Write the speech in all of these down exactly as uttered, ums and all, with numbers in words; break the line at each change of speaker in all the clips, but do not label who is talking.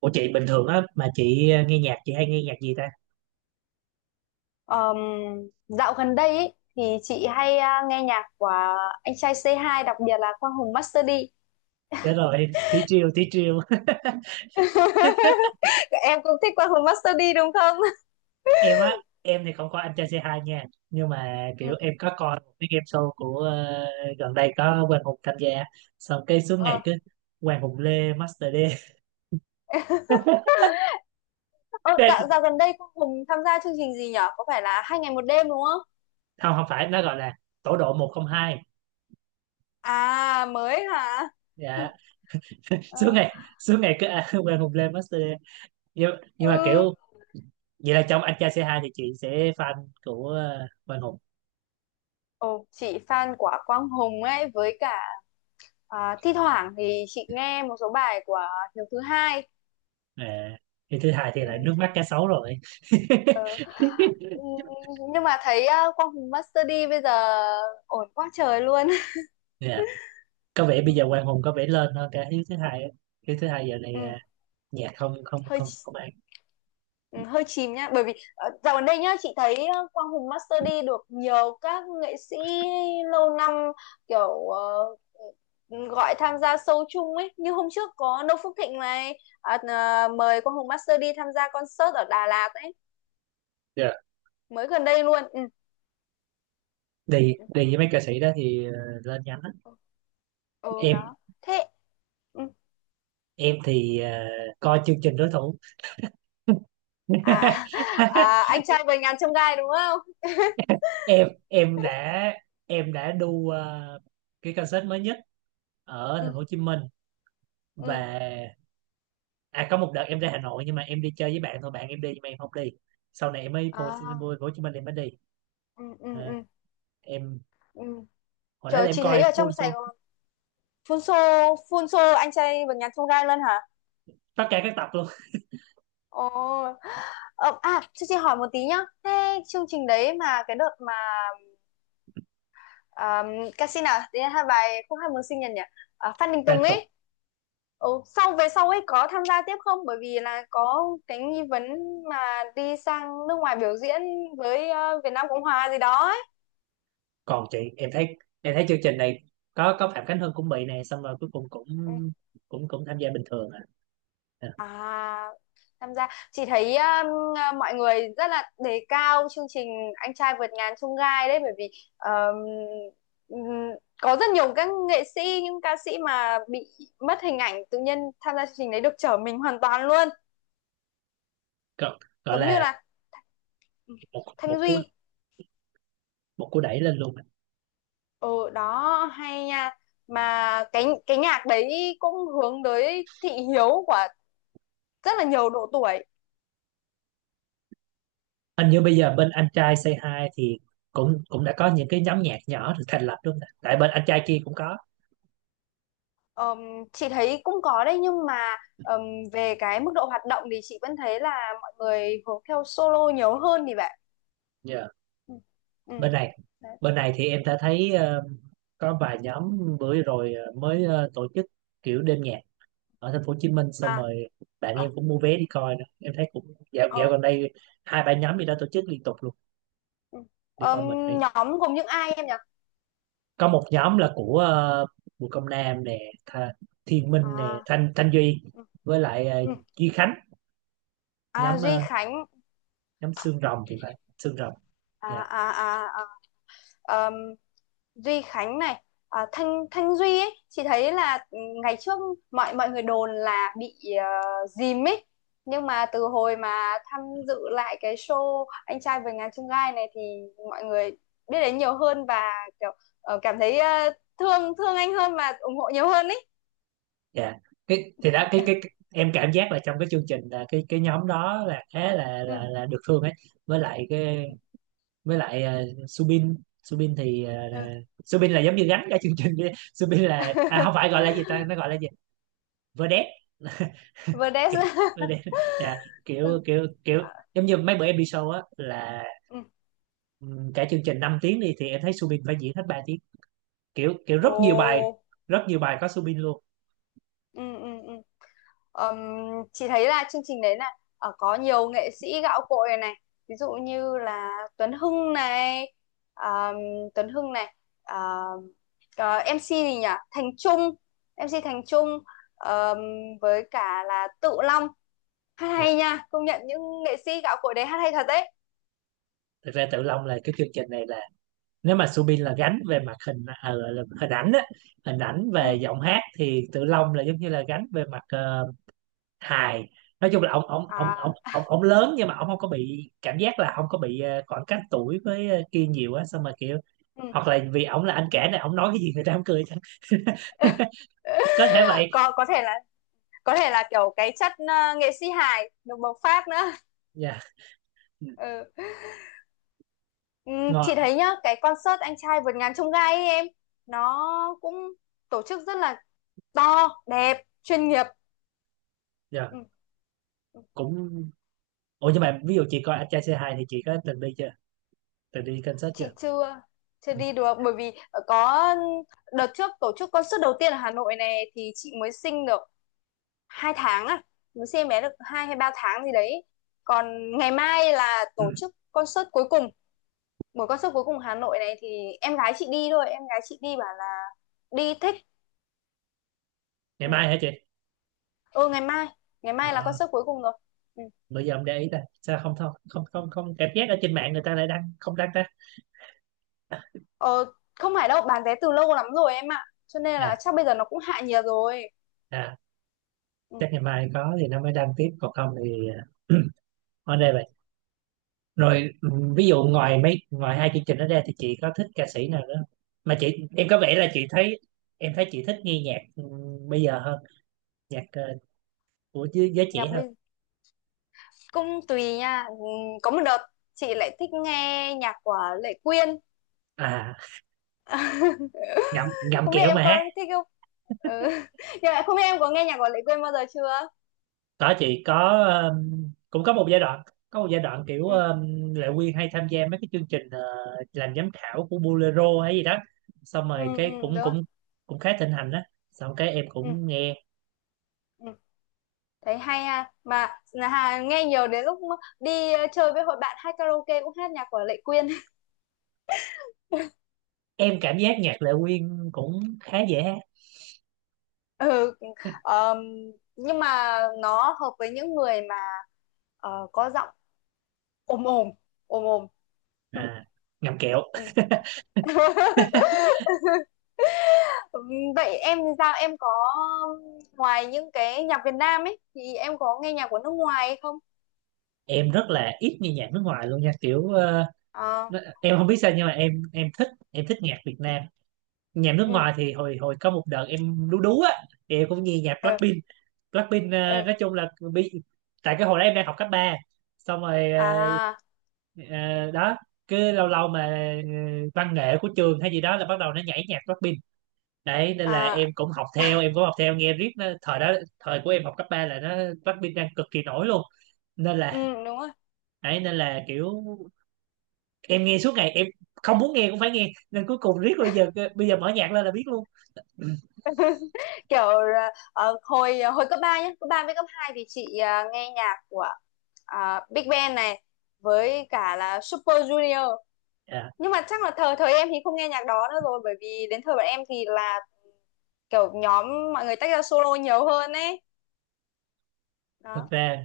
Ủa chị bình thường á mà chị ờ, nghe nhạc chị hay nghe nhạc gì ta?
Ờm, dạo gần đây ý, thì chị hay à, nghe nhạc của anh trai c hai, đặc biệt là Quang Hùng Master D.
Chết rồi, tí chiêu tí chiêu.
Em cũng thích Quang Hùng Master D đúng không?
Em á, em thì không có anh trai c hai nha, nhưng mà kiểu
Ừ.
em có coi một cái game show của ờ, gần đây có Quang Hùng tham gia, xong cái suốt ngày
Ờ,
cứ Quang Hùng Lê Master D.
Ờ,
Thế-
dạo, dạo gần đây Quang Hùng tham gia chương trình gì nhở? Có phải là hai ngày một đêm đúng không?
Không, không phải, nó gọi là tổ độ một không hai.
À mới hả? Ừ.
Dạ. Suốt
ờ,
ngày suốt ngày cứ à, Quang Hùng Lê Master D. Nhưng, nhưng mà
ừ.
kiểu vậy là trong anh trai c hai thì chị sẽ fan của ờ, Quang Hùng.
Ồ, chị fan của Quang Hùng ấy, với cả à, thi thoảng thì chị nghe một số bài của Hiếu thứ hai.
À, thì thứ hai thì lại
Ừ.
nước mắt cá sấu rồi.
ờ. Ừ, nhưng mà thấy ờ, Quang Hùng Master D bây giờ ổn quá trời luôn.
Nè, có vẻ bây
ừ,
giờ Quang Hùng có vẻ lên hơn cả Hiếu thứ hai á. Hiếu thứ hai giờ này
ừ,
à, nhạc không không
hơi
không
ch-
không ăn.
ừ, hơi chìm nhá, bởi vì ờ, dạo gần đây nhá chị thấy ờ, Quang Hùng Master D được nhiều các nghệ sĩ lâu năm kiểu ờ, gọi tham gia show chung ấy, như hôm trước có Noo Phước Thịnh này, à, à, mời Quang Hùng Master D tham gia concert ở Đà Lạt ấy,
Yeah.
mới gần đây luôn. Ừ.
đi
ừ
đi với mấy ca sĩ đó thì ờ, lên nhanh lắm.
ừ,
em
đó thế ừ.
em thì ờ, coi chương trình đối thủ.
à, à anh trai vầy ngàn chông gai đúng không?
em em đã em đã đu ờ, cái concert mới nhất ở thành
ừ
phố Hồ Chí Minh.
ừ
Và à, có một đợt em ra Hà Nội nhưng mà em đi chơi với bạn thôi, bạn em đi nhưng mà em không đi. Sau này em mới vô, vô,
à
vô Hồ Chí Minh em mới đi.
ừ ừ
À,
ừ
em
ừ
hồi đó là
Trời,
em
chị thấy
coi
ở
full
trong Sài
show
Gòn phun xô phun xô anh trai vượt ngàn chông gai luôn hả?
tất cả các tập luôn.
Ồ. ờ, à cho chị hỏi một tí nhá, thế chương trình đấy mà cái đợt mà um, ca sĩ nào đấy hai bài không hai mừng sinh nhật nhỉ, à, Phan Đình
Liên
Tùng
tục.
ấy, ừ, sau về sau ấy có tham gia tiếp không, bởi vì là có cái nghi vấn mà đi sang nước ngoài biểu diễn với ờ, Việt Nam Cộng Hòa gì đó ấy.
Còn chị, em thấy em thấy chương trình này có có Phạm Khánh Hưng cũng bị này, xong rồi cuối cùng cũng
Ừ.
cũng cũng tham gia bình thường à, à,
À, tham gia, chị thấy um, à, mọi người rất là đề cao chương trình Anh trai vượt ngàn chông gai đấy, bởi vì um, ừm, có rất nhiều các nghệ sĩ, những ca sĩ mà bị mất hình ảnh, tự nhiên tham gia chương trình đấy được trở mình hoàn toàn luôn,
gọi, gọi
giống như
là
là ừ,
một một
Thanh
cú
Duy.
một cú đẩy lên luôn.
Ừ đó hay nha, mà cái cái nhạc đấy cũng hướng tới thị hiếu của rất là nhiều độ tuổi.
Hình như bây giờ bên anh trai Say Hi thì cũng cũng đã có những cái nhóm nhạc nhỏ được thành lập luôn, tại bên anh trai kia cũng có.
Ờm, chị thấy cũng có đấy nhưng mà ờm, về cái mức độ hoạt động thì chị vẫn thấy là mọi người hướng theo solo nhiều hơn, thì vậy.
Dạ.
Ừ. Ừ.
bên này
Đấy.
bên này thì em đã thấy ờ, có vài nhóm, bữa rồi ờ, mới ờ, tổ chức kiểu đêm nhạc ở thành phố Hồ Chí Minh. Xong
À,
rồi bạn em
à,
cũng mua vé đi coi nữa, em thấy cũng dạo dạo
ờ,
gần đây hai ba nhóm gì đó tổ chức liên tục luôn.
ừ.
Đi
Ờm,
coi mình đi.
nhóm gồm những ai em nhỉ?
Có một nhóm là của ờ, Bùi Công Nam nè, Tha, Thiên Minh nè,
À,
Thanh Thanh Duy,
ừ.
với lại ờ,
ừ.
Duy Khánh,
À,
nhóm
Duy
ờ,
Khánh.
nhóm Xương Rồng thì phải, Xương Rồng.
À,
Dạ.
à, à, à. Ờm, Duy Khánh này, à, Thanh Thanh Duy ấy chị thấy là ừ, ngày trước mọi mọi người đồn là bị uh, dìm ấy, nhưng mà từ hồi mà tham dự lại cái show Anh trai vượt ngàn chông gai này thì mọi người biết đến nhiều hơn, và kiểu ờ, cảm thấy ờ, thương thương anh hơn và ủng hộ nhiều hơn ấy.
Dạ, cái thì đó cái, cái cái- em cảm giác là trong cái chương trình, là cái cái nhóm đó là khá là
Ừ.
là là được thương ấy. Với lại cái, với lại ờ, Subin. Subin thì ờ,
ừ.
là, Subin là giống như gánh cả chương trình đi. Subin là, à, không phải, gọi là gì ta, nó gọi là gì, vedette.
Verdes.
Kiểu- Vedette. Dạ.
ừ.
Kiểu kiểu kiểu
À,
giống như mấy bữa em đi show á, là
ừ.
ừm, cả chương trình năm tiếng đi thì em thấy Subin phải diễn hết ba tiếng. Kiểu kiểu
Ồ.
rất nhiều bài, rất nhiều bài có Subin luôn.
ừ ừ ừ. Ờm, chị thấy là chương trình đấy là ờ, có nhiều nghệ sĩ gạo cội này, ví dụ như là Tuấn Hưng này, ờm, Tuấn Hưng này ờ, ờ, em xê gì nhỉ, Thành Trung, em xê Thành Trung, ờm, với cả là Tự Long, hát
Dạ.
hay nha, công nhận những nghệ sĩ gạo cội đấy hát hay thật đấy.
Thực ra Tự Long là cái chương trình này, nếu mà Subin
Ừ.
là gánh về mặt hình ờ, là là hình ảnh á, hình ảnh về
ừ,
giọng hát, thì Tự Long là giống như là gánh về mặt ờ, hài. Nói chung là ông ông ông ông
À,
ông, ông lớn nhưng mà ông không có bị cảm giác là không có bị ờ, khoảng cách tuổi với ờ, kia nhiều á, xong mà kiểu,
ừ.
hoặc là vì ông là anh cả này, ông nói cái gì người ta cũng cười chẳng. Có thể vậy.
có có thể là có thể là kiểu cái chất ờ, nghệ sĩ hài được bộc phát nữa.
Dạ.
Ừ. Ừ, chị
Ngon.
thấy nhá cái concert anh trai vượt ngàn chông gai ấy em, nó cũng tổ chức rất là to đẹp, chuyên nghiệp.
Dạ
Ừ, ừ,
cũng. Ủa nhưng mà ví dụ chị coi anh trai xê hai thì chị có từng đi chưa, từng đi concert
chị
chưa?
chưa, chưa
Ừ.
đi được bởi vì có đợt trước tổ chức concert đầu tiên ở Hà Nội này, thì chị mới sinh được hai tháng, à, mới sinh em bé được hai hay ba tháng gì đấy, còn ngày mai là
Ừ.
tổ chức concert cuối cùng, buổi concert cuối cùng Hà Nội này, thì em gái chị đi thôi, em gái chị đi bảo là đi thích.
Ngày
Ừ.
mai hả chị?
ừ ngày mai, ngày mai là
Ờ.
concert cuối cùng rồi. Ừ.
Bây giờ ông để ý ta sao không không không không không cảm giác ở trên mạng người ta lại đăng không đăng ta.
Ờ, không phải đâu, bán vé từ lâu lắm rồi em ạ. Cho nên là
Nè,
chắc bây giờ nó cũng hạ nhiệt rồi.
à,
Ừ,
chắc ngày mai có thì nó mới đăng tiếp, còn không thì ở đây vậy. Rồi ừ, ví dụ ngoài mấy ngoài hai chương trình đó ra thì chị có thích ca sĩ nào nữa không? Mà chị, em có vẻ là chị thấy em thấy chị thích nghe nhạc, ừ, bây giờ hơn, nhạc ờ, của giới giới
nhạc
trẻ hơn.
bây cũng tùy nha. Ừ, có một đợt chị lại thích nghe nhạc của Lệ Quyên.
À, ngậm ngậm
Không biết
kẹo
em
mà ha.
có thích không? Ừ. Nhưng mà không biết em có nghe nhạc của Lệ Quyên bao giờ chưa?
Có, chị có um, cũng có một giai đoạn có một giai đoạn kiểu
Ừ,
um, Lệ Quyên hay tham gia mấy cái chương trình ờ, làm giám khảo của Bolero hay gì đó, xong
ừ,
rồi
ừ,
cái
đúng
cũng
rồi.
cũng cũng khá thịnh hành đó, xong cái em
Ừ,
cũng nghe.
ừ. Thấy hay ha. Mà là Hà nghe nhiều, đến lúc đi ờ, chơi với hội bạn hát karaoke cũng hát nhạc của Lệ Quyên.
Em cảm giác nhạc Lệ Quyên cũng khá dễ hát.
Ừ, ờm, nhưng mà nó hợp với những người Ờ, có giọng ồm ồm, ồm ồm. Ừ,
À, ngậm kẹo.
ừ. Vậy em thì sao? Em có ngoài những cái nhạc Việt Nam ấy thì em có nghe nhạc của nước ngoài hay không?
Em rất là ít nghe nhạc nước ngoài luôn nha, kiểu ờ,
Ờ,
nó- em không biết sao nhưng mà em em thích em thích nhạc Việt Nam. Nhạc nước
ừ,
ngoài thì hồi hồi có một đợt em đú đú á, thì em cũng nghe nhạc
ừ,
Blackpink. Blackpink ờ,
ừ.
nói chung là bị, tại cái hồi đó em đang học cấp ba, xong rồi ờ,
À,
ờ, đó. Cứ lâu lâu mà ờ, văn nghệ của trường hay gì đó là bắt đầu nó nhảy nhạc Blackpink. Đấy nên là em
à,
cũng học theo em cũng học theo nghe riết nó, thời đó, thời của em học cấp ba là nó Blackpink đang cực kỳ nổi luôn, nên là
ừ, đúng rồi.
đấy. Nên là kiểu em nghe suốt ngày, em không muốn nghe cũng phải nghe, nên cuối cùng riết bây giờ bây giờ mở nhạc lên là biết luôn.
Kiểu ờ, hồi hồi cấp ba nhá, cấp ba với cấp hai thì chị à, nghe nhạc của à, Big Bang này với cả là Super Junior.
À,
Nhưng mà chắc là thời thời em thì không nghe nhạc đó nữa rồi, bởi vì đến thời bọn em thì là kiểu nhóm, mọi người tách ra solo nhiều hơn ấy
thật
đó.
ra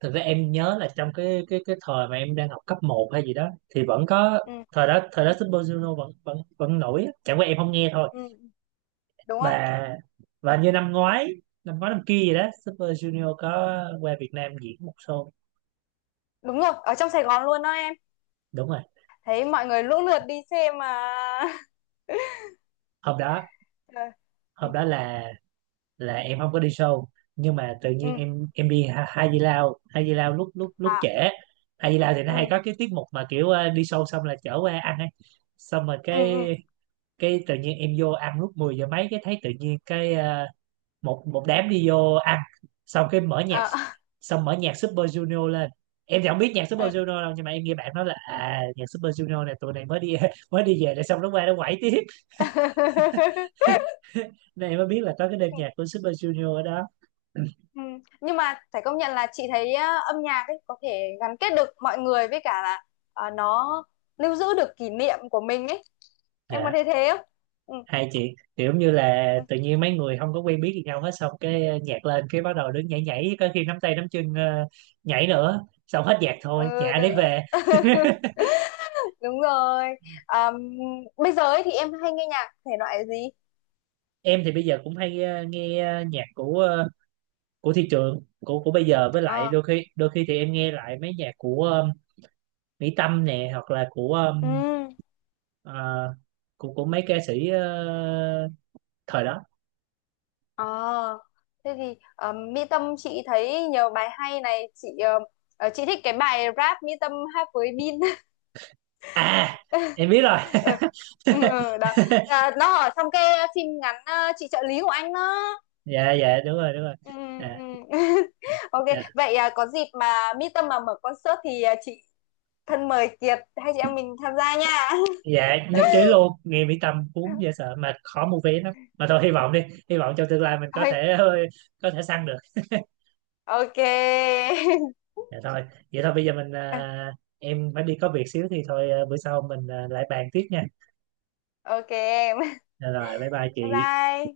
thực ra em nhớ là trong cái cái cái thời mà em đang học cấp một hay gì đó thì vẫn có,
Ừ,
thời đó thời đó Super Junior vẫn vẫn vẫn nổi á. Chẳng qua em không nghe thôi.
ừ, đúng rồi,
Và và như năm ngoái năm ngoái năm kia gì đó Super Junior có qua Việt Nam diễn một show.
đúng rồi, ở trong Sài Gòn luôn đó em,
Đúng rồi.
thấy mọi người lũ lượt đi xem mà.
hôm đó
Ờ, ừ,
hôm đó là là em không có đi show, nhưng mà tự
ừ,
nhiên em em đi Ha- Hai Di Lao Hai Di Lao lúc lúc lúc
à,
trễ. Hai Di Lao thì nó hay
ừ,
có cái tiết mục mà kiểu ờ, đi show xong là chở qua ăn ấy. Xong rồi
ừ,
cái
ừ,
cái tự nhiên em vô ăn lúc mười giờ mấy, cái thấy tự nhiên cái ờ, một một đám đi vô ăn, xong cái mở nhạc,
ờ,
xong mở nhạc Super Junior lên. Em thì không biết nhạc
ừ.
Super Junior đâu, nhưng mà em nghe bạn nói là, à, nhạc Super Junior này, tụi này mới đi mới đi về rồi xong nó qua nó quẩy tiếp. Nên em mới biết là có cái đêm
Ừ,
nhạc của Super Junior ở đó.
ừ. Nhưng mà phải công nhận là chị thấy á, âm nhạc ấy có thể gắn kết được mọi người, với cả là ờ, nó lưu giữ được kỷ niệm của mình ấy, em có
Dạ.
thấy thế không? Ừ.
Hai chị kiểu như là
ừ.
tự nhiên mấy người không có quen biết gì nhau hết, xong cái ờ, nhạc lên cái bắt đầu đứng nhảy nhảy, có khi nắm tay nắm chân ờ, nhảy nữa, xong hết nhạc thôi
ừ,
nhà
được.
đấy về.
đúng rồi. Ờm, bây giờ ấy thì em hay nghe nhạc thể loại gì?
Em thì bây giờ cũng hay ờ, nghe ờ, nhạc của ờ, của thị trường, của của bây giờ, với lại
Ờ
đôi khi đôi khi thì em nghe lại mấy nhạc của ờ, Mỹ Tâm nè, hoặc là của ờ,
ừ
ờ, của của mấy ca sĩ ờ, thời đó.
ờ thế thì um, Mỹ Tâm chị thấy nhiều bài hay này, chị ờ, ờ, chị thích cái bài rap Mỹ Tâm hát với Bin.
À, em biết rồi.
ừ. Ừ, ừ, đó, à, nó ở trong cái phim ngắn ờ, chị trợ lý của anh đó.
Dạ, dạ đúng rồi, đúng rồi.
Ừ,
À,
ừ.
à,
Ok.
dạ.
Vậy à, có dịp mà Mỹ Tâm mà mở concert thì à, chị thân mời Kiệt hai chị em mình tham gia nha.
Dạ nhất trí luôn, nghe Mỹ Tâm cuốn dễ sợ, mà khó mua vé lắm, mà thôi hy vọng đi, hy vọng trong tương lai mình có thể
Ôi,
ờ, có thể săn được.
ok.
Dạ thôi, vậy thôi bây giờ mình à, em phải đi có việc xíu thì thôi, à, bữa sau mình à, lại bàn tiếp nha.
Ok em.
Dạ rồi, bye bye
Bye
chị.
bye.